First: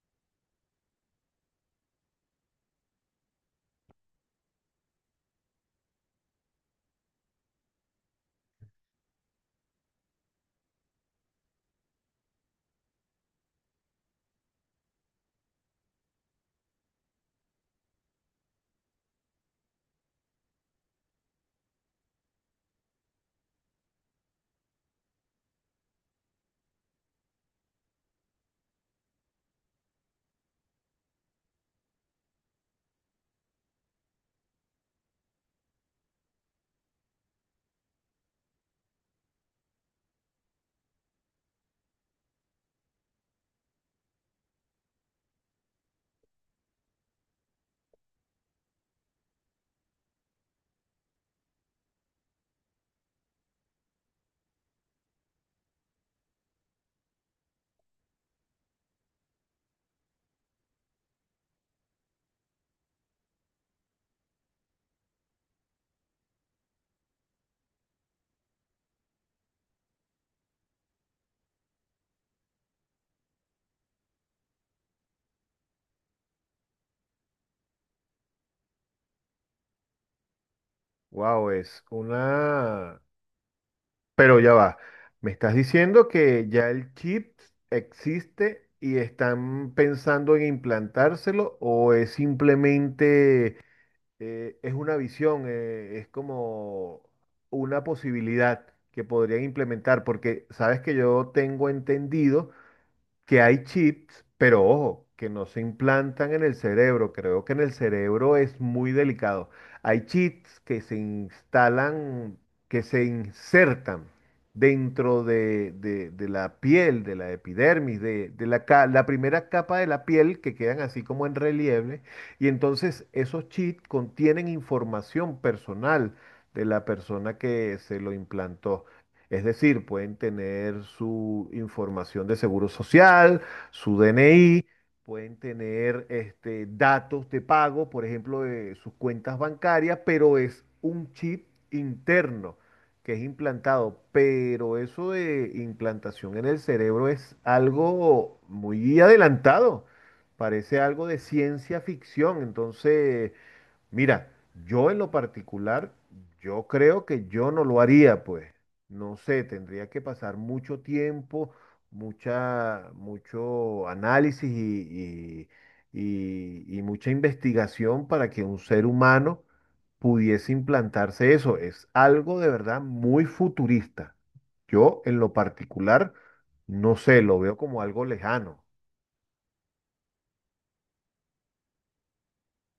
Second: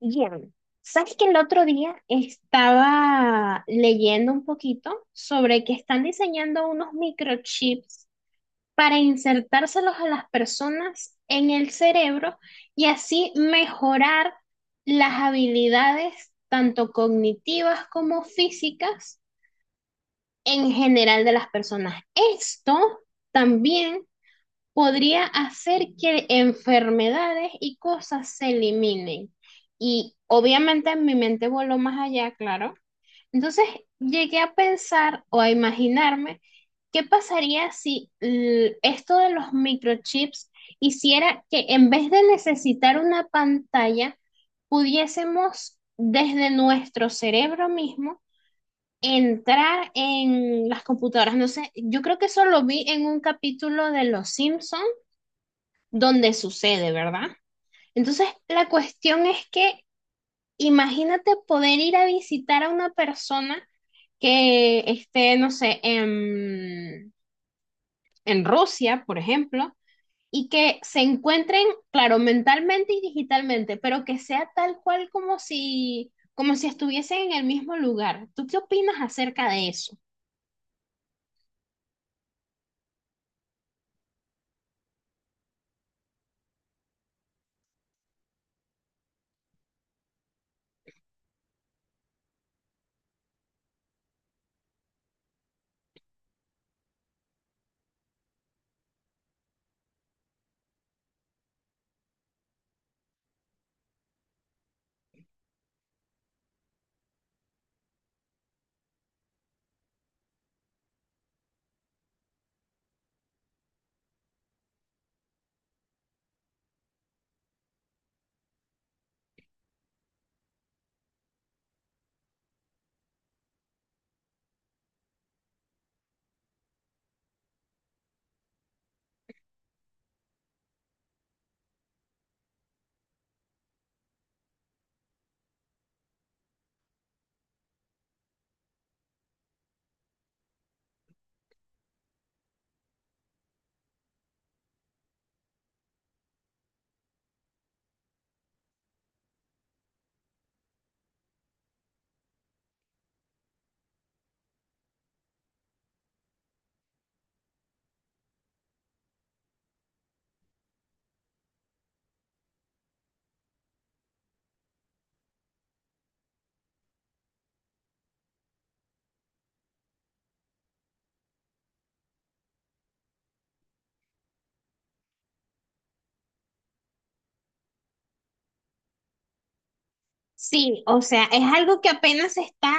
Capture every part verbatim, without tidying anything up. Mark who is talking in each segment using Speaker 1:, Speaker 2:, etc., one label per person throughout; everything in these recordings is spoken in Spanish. Speaker 1: Bien, sabes que el otro día estaba leyendo un poquito sobre que están diseñando unos microchips para insertárselos a las personas en el cerebro y así mejorar las habilidades tanto cognitivas como físicas en general de las personas. Esto también podría hacer que enfermedades y cosas se eliminen. Y obviamente mi mente voló más allá, claro. Entonces llegué a pensar o a imaginarme qué pasaría si l- esto de los microchips hiciera que, en vez de necesitar una pantalla, pudiésemos desde nuestro cerebro mismo entrar en las computadoras. No sé, yo creo que eso lo vi en un capítulo de Los Simpsons donde sucede, ¿verdad? Entonces, la cuestión es que imagínate poder ir a visitar a una persona que esté, no sé, en, en, Rusia, por ejemplo, y que se encuentren, claro, mentalmente y digitalmente, pero que sea tal cual como si, como si estuviesen en el mismo lugar. ¿Tú qué opinas acerca de eso?
Speaker 2: Wow, es una... Pero ya va. Me estás diciendo que ya el chip existe y están pensando en implantárselo, o es simplemente, eh, es una visión. Eh, es como una posibilidad que podrían implementar, porque sabes que yo tengo entendido que hay chips, pero ojo, que no se implantan en el cerebro. Creo que en el cerebro es muy delicado. Hay chips que se instalan, que se insertan dentro de, de- de la piel, de la epidermis, de, de la, ca- la primera capa de la piel, que quedan así como en relieve. Y entonces esos chips contienen información personal de la persona que se lo implantó. Es decir, pueden tener su información de seguro social, su D N I, pueden tener este, datos de pago, por ejemplo, de sus cuentas bancarias, pero es un chip interno que es implantado. Pero eso de implantación en el cerebro es algo muy adelantado. Parece algo de ciencia ficción. Entonces, mira, yo en lo particular, yo creo que yo no lo haría, pues. No sé, tendría que pasar mucho tiempo, mucha, mucho análisis y, y- y- y mucha investigación para que un ser humano pudiese implantarse eso. Es algo de verdad muy futurista. Yo en lo particular, no sé, lo veo como algo lejano.
Speaker 1: Sí, o sea, es algo que apenas se está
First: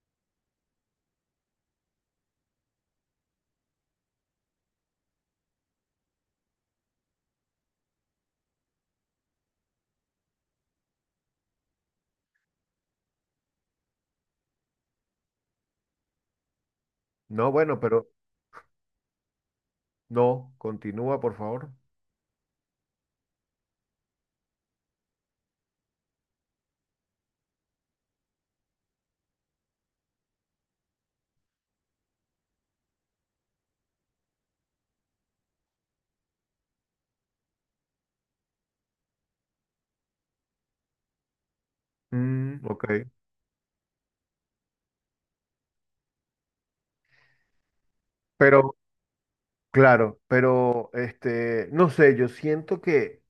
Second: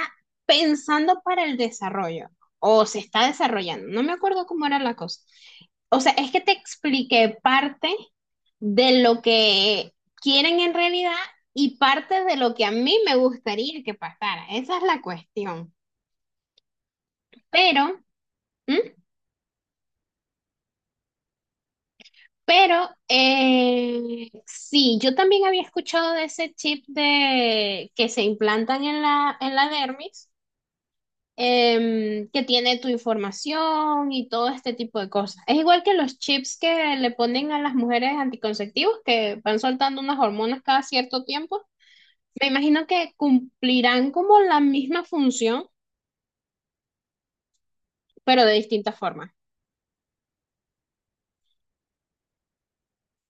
Speaker 1: pensando para el desarrollo o se está desarrollando. No me acuerdo cómo era la cosa. O sea, es que te expliqué parte de lo que quieren en realidad y parte de lo que a mí me gustaría que pasara. Esa es la cuestión.
Speaker 2: No, bueno,
Speaker 1: Pero,
Speaker 2: pero
Speaker 1: ¿Mm?
Speaker 2: no, continúa, por favor.
Speaker 1: pero, eh, sí, yo también había escuchado de ese chip de que se implantan en la, en la dermis. Em, que tiene tu información y todo este tipo de cosas. Es igual que los chips que le ponen a las mujeres anticonceptivos, que van soltando unas hormonas cada cierto tiempo. Me
Speaker 2: Mm, ok.
Speaker 1: imagino que cumplirán como la misma función, pero de
Speaker 2: Pero
Speaker 1: distintas formas.
Speaker 2: claro, pero este, no sé, yo siento que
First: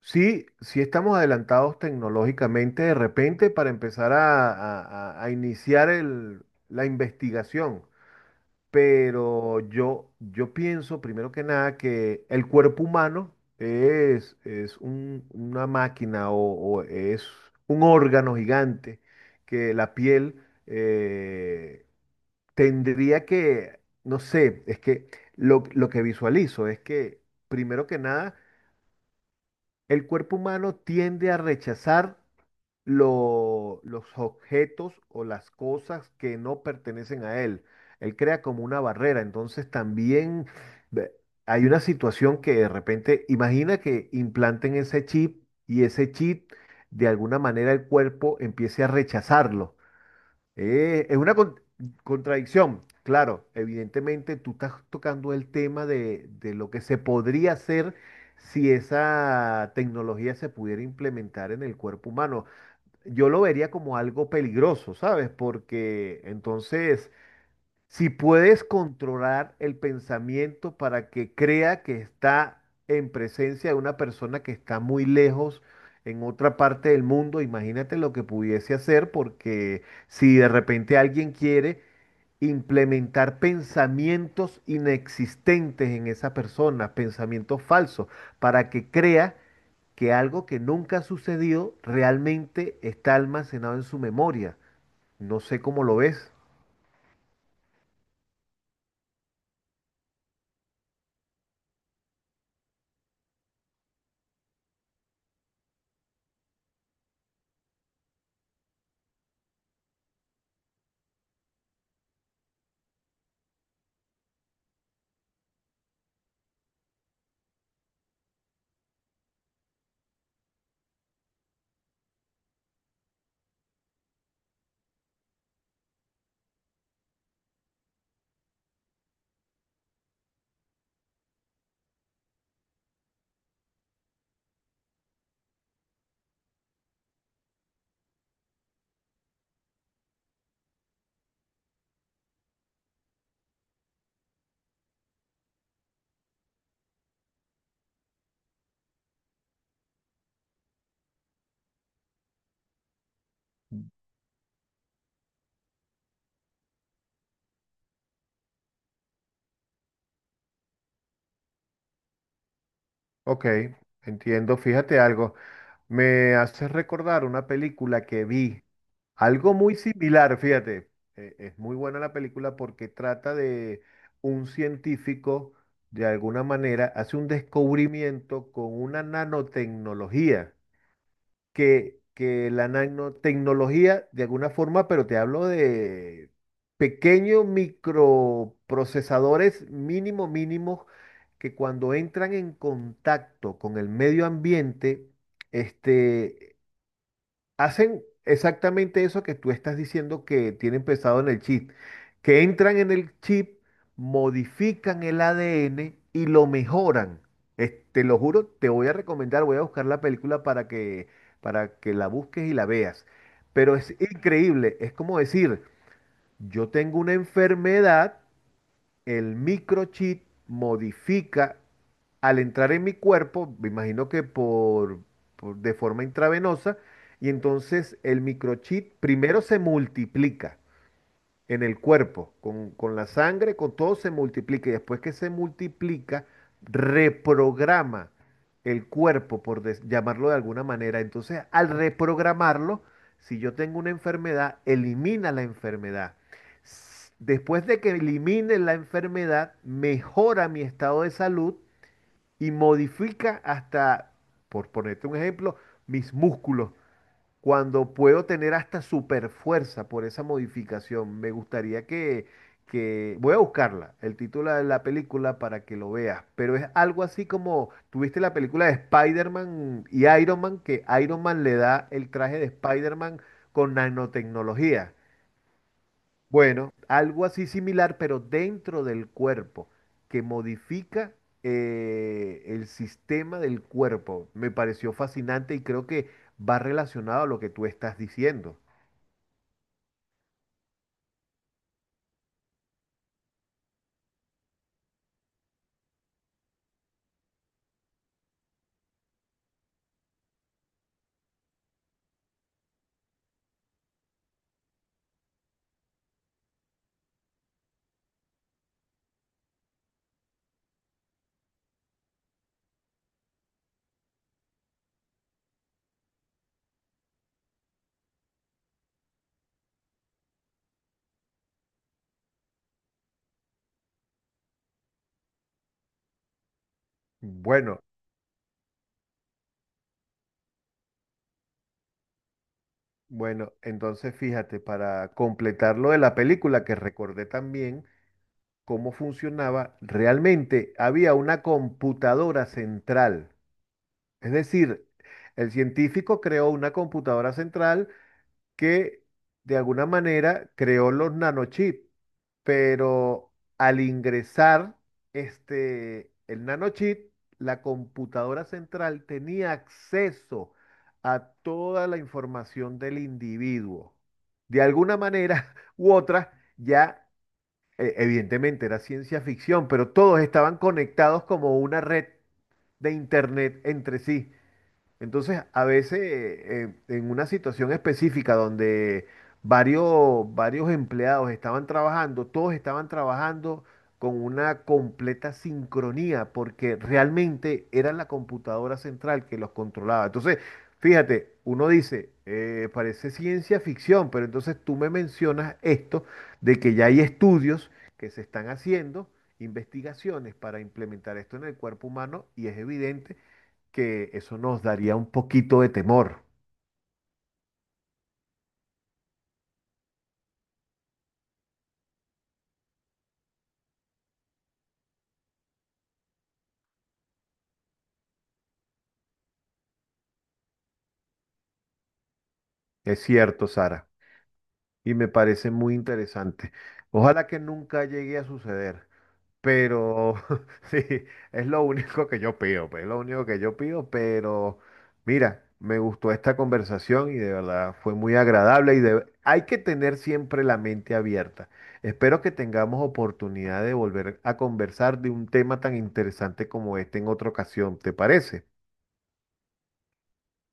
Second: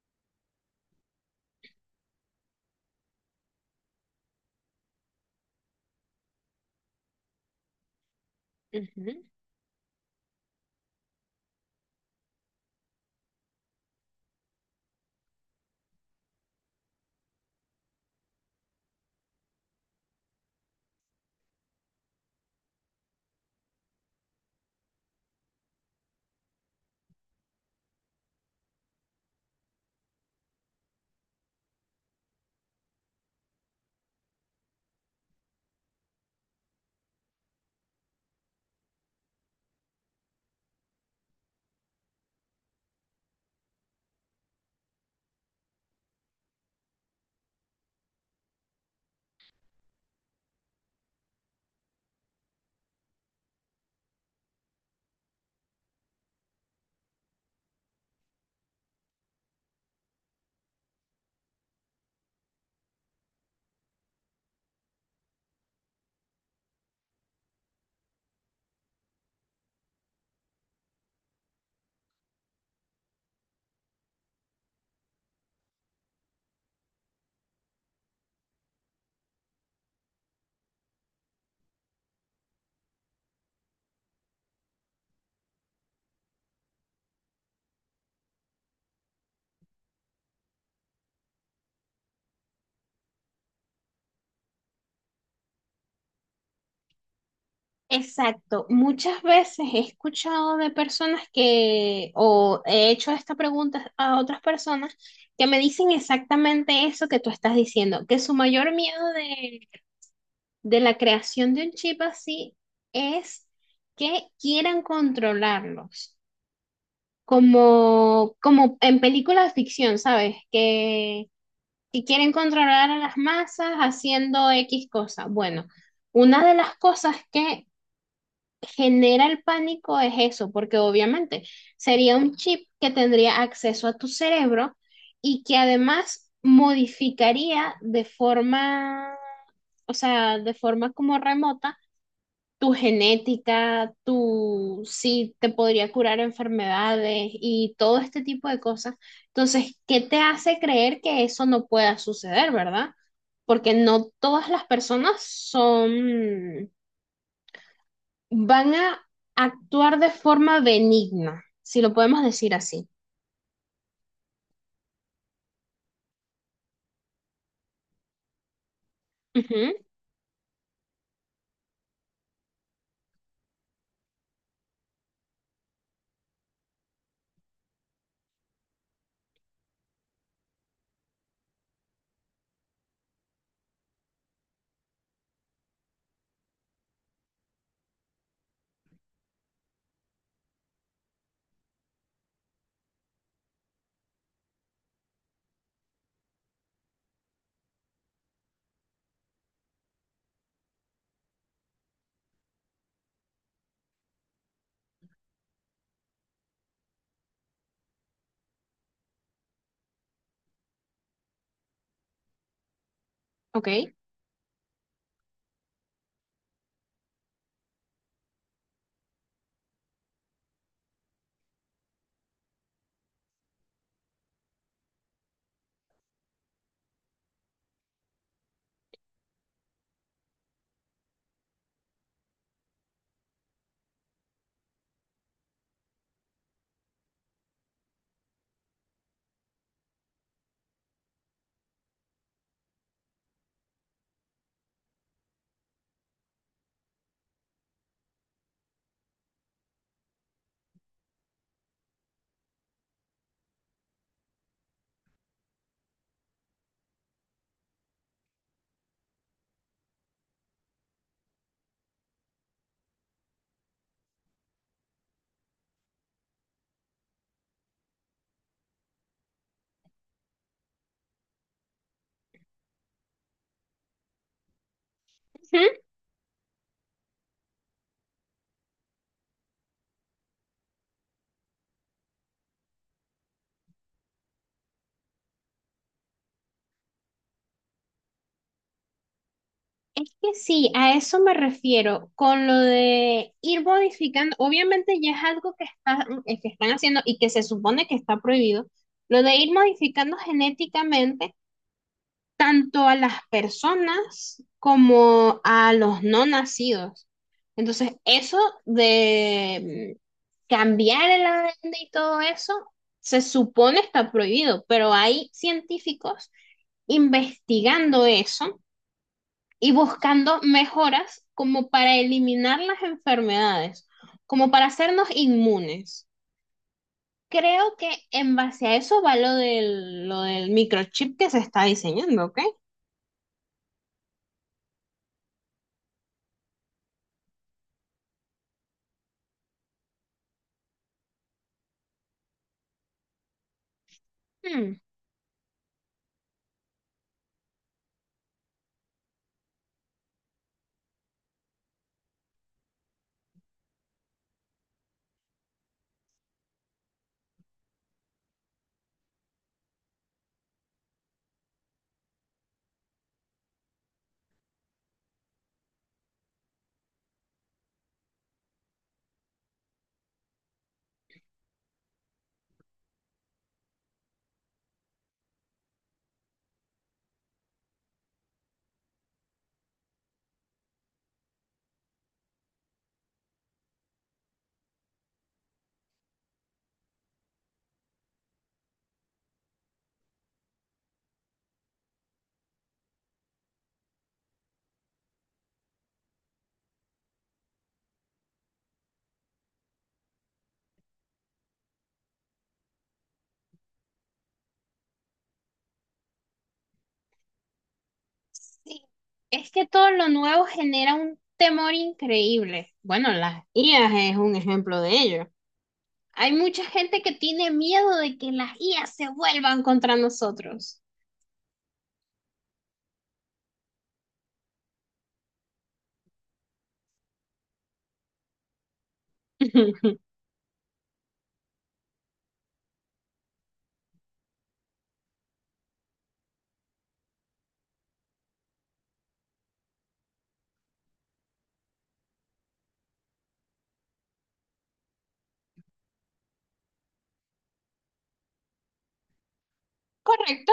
Speaker 2: sí, sí estamos adelantados tecnológicamente de repente para empezar a, a- a- a iniciar el- la investigación,
Speaker 1: Ujú.
Speaker 2: pero yo, yo pienso primero que nada que el cuerpo humano es, es un- una máquina, o, o es un órgano gigante que la piel... eh, tendría que, no sé, es que lo, lo que visualizo es que, primero que nada, el cuerpo humano tiende a rechazar lo- los objetos o las cosas que no pertenecen a él. Él crea como una barrera. Entonces también ve- hay una situación que de repente, imagina que implanten ese chip, y ese chip, de alguna manera, el cuerpo empiece a rechazarlo. Eh, es una con- contradicción. Claro, evidentemente tú estás tocando el tema de, de lo que se podría hacer si esa tecnología se pudiera implementar en el cuerpo humano. Yo lo vería como algo peligroso, ¿sabes? Porque entonces, si puedes controlar el pensamiento para que crea que está en presencia de una persona que está muy lejos en otra parte del mundo, imagínate lo que pudiese hacer, porque si de repente alguien quiere implementar pensamientos inexistentes en esa persona, pensamientos falsos, para que crea que algo que nunca ha sucedido realmente está almacenado en su memoria. No sé cómo lo ves.
Speaker 1: Exacto. Muchas veces he escuchado de personas que, o he hecho esta pregunta a otras personas, que me dicen exactamente eso que tú estás diciendo, que su mayor miedo de de la creación de un chip así es que quieran controlarlos, como, como en películas de ficción, ¿sabes? Que, que quieren controlar a las masas haciendo X cosa. Bueno, una de las cosas que genera el pánico es eso, porque obviamente sería un chip que tendría acceso a tu cerebro y que además modificaría de forma, o sea, de forma como remota tu genética, tu si te podría curar enfermedades y todo este tipo de cosas. Entonces, ¿qué te hace creer que eso no pueda suceder, verdad? Porque no todas las personas son, van a actuar de forma benigna, si lo podemos decir así.
Speaker 2: Ok, entiendo. Fíjate algo. Me hace recordar una película que vi, algo
Speaker 1: Ujú,
Speaker 2: muy similar, fíjate. Eh, es muy buena la película porque trata de un científico, de alguna manera, hace un descubrimiento con una nanotecnología que, que la nanotecnología, de alguna forma, pero te hablo de pequeños microprocesadores mínimo mínimos que cuando entran en contacto con el medio ambiente, este, hacen exactamente eso que tú estás diciendo que tienen pensado en el chip, que entran en el chip, modifican el A D N y lo mejoran. Es- te lo juro, te voy a recomendar, voy a buscar la película para que, para que la busques y la veas.
Speaker 1: ok.
Speaker 2: Pero es increíble. Es como decir, yo tengo una enfermedad, el microchip modifica al entrar en mi cuerpo, me imagino que por, por- de forma intravenosa, y entonces el microchip primero se multiplica en el cuerpo, con, con la sangre, con todo se multiplica, y después que se multiplica, reprograma el cuerpo, por des- llamarlo de alguna manera. Entonces, al reprogramarlo, si yo tengo una enfermedad, elimina la enfermedad. S- Después de que elimine la enfermedad, mejora mi estado de salud, y modifica hasta, por ponerte un ejemplo, mis músculos, cuando puedo tener hasta super fuerza por esa modificación. Me gustaría que, que... Voy a buscarla, el título de la película para que lo veas, pero es algo así como, tuviste la película de Spider-Man y Iron Man, que Iron Man le da el traje de Spider-Man con nanotecnología. Bueno, algo así similar, pero dentro del cuerpo, que modifica, eh, el sistema del cuerpo. Me pareció fascinante y creo que va relacionado a lo que tú estás diciendo.
Speaker 1: Es que sí, a eso me refiero, con lo de ir modificando, obviamente ya es algo que está- eh, que están haciendo y que se supone que está prohibido, lo de ir modificando genéticamente tanto a las personas como a los no nacidos. Entonces, eso de mm, cambiar el A D N y todo eso, se supone está prohibido, pero hay científicos investigando eso y buscando mejoras como para eliminar las enfermedades, como para hacernos inmunes. Creo
Speaker 2: Bueno,
Speaker 1: que en base a eso va lo del, lo del microchip que se está diseñando, ¿ok?
Speaker 2: bueno, entonces fíjate, para completar lo de la película, que recordé también cómo funcionaba, realmente había una computadora central. Es
Speaker 1: Hmm,
Speaker 2: decir, el científico creó una computadora central que, de alguna manera, creó los nanochips, pero al ingresar este, el nanochip, la computadora central tenía acceso a toda la información del individuo. De alguna manera u otra, ya eh, evidentemente era ciencia ficción, pero todos estaban conectados como una red de internet entre sí. Entonces, a veces, eh, en una situación específica donde varios, varios empleados estaban trabajando, todos estaban trabajando con una completa sincronía, porque realmente era la computadora central que los controlaba. Entonces, fíjate, uno dice, eh, parece ciencia ficción, pero entonces tú me mencionas esto de que ya hay estudios que se están haciendo, investigaciones para implementar esto en el cuerpo humano, y es evidente que eso nos daría un poquito de temor.
Speaker 1: sí, es que todo lo nuevo genera un temor increíble. Bueno, las I As es un ejemplo de ello. Hay mucha gente que tiene miedo de que las I As se vuelvan contra nosotros.
Speaker 2: Es cierto, Sara, y me parece muy interesante. Ojalá que nunca llegue a suceder, pero sí, es lo único que yo pido, pues, es lo único que yo pido, pero mira, me gustó esta conversación y de verdad fue muy agradable, y de- hay que tener siempre la mente abierta. Espero que tengamos oportunidad de volver a conversar de un tema tan interesante como este en otra ocasión, ¿te parece?
Speaker 1: Correcto.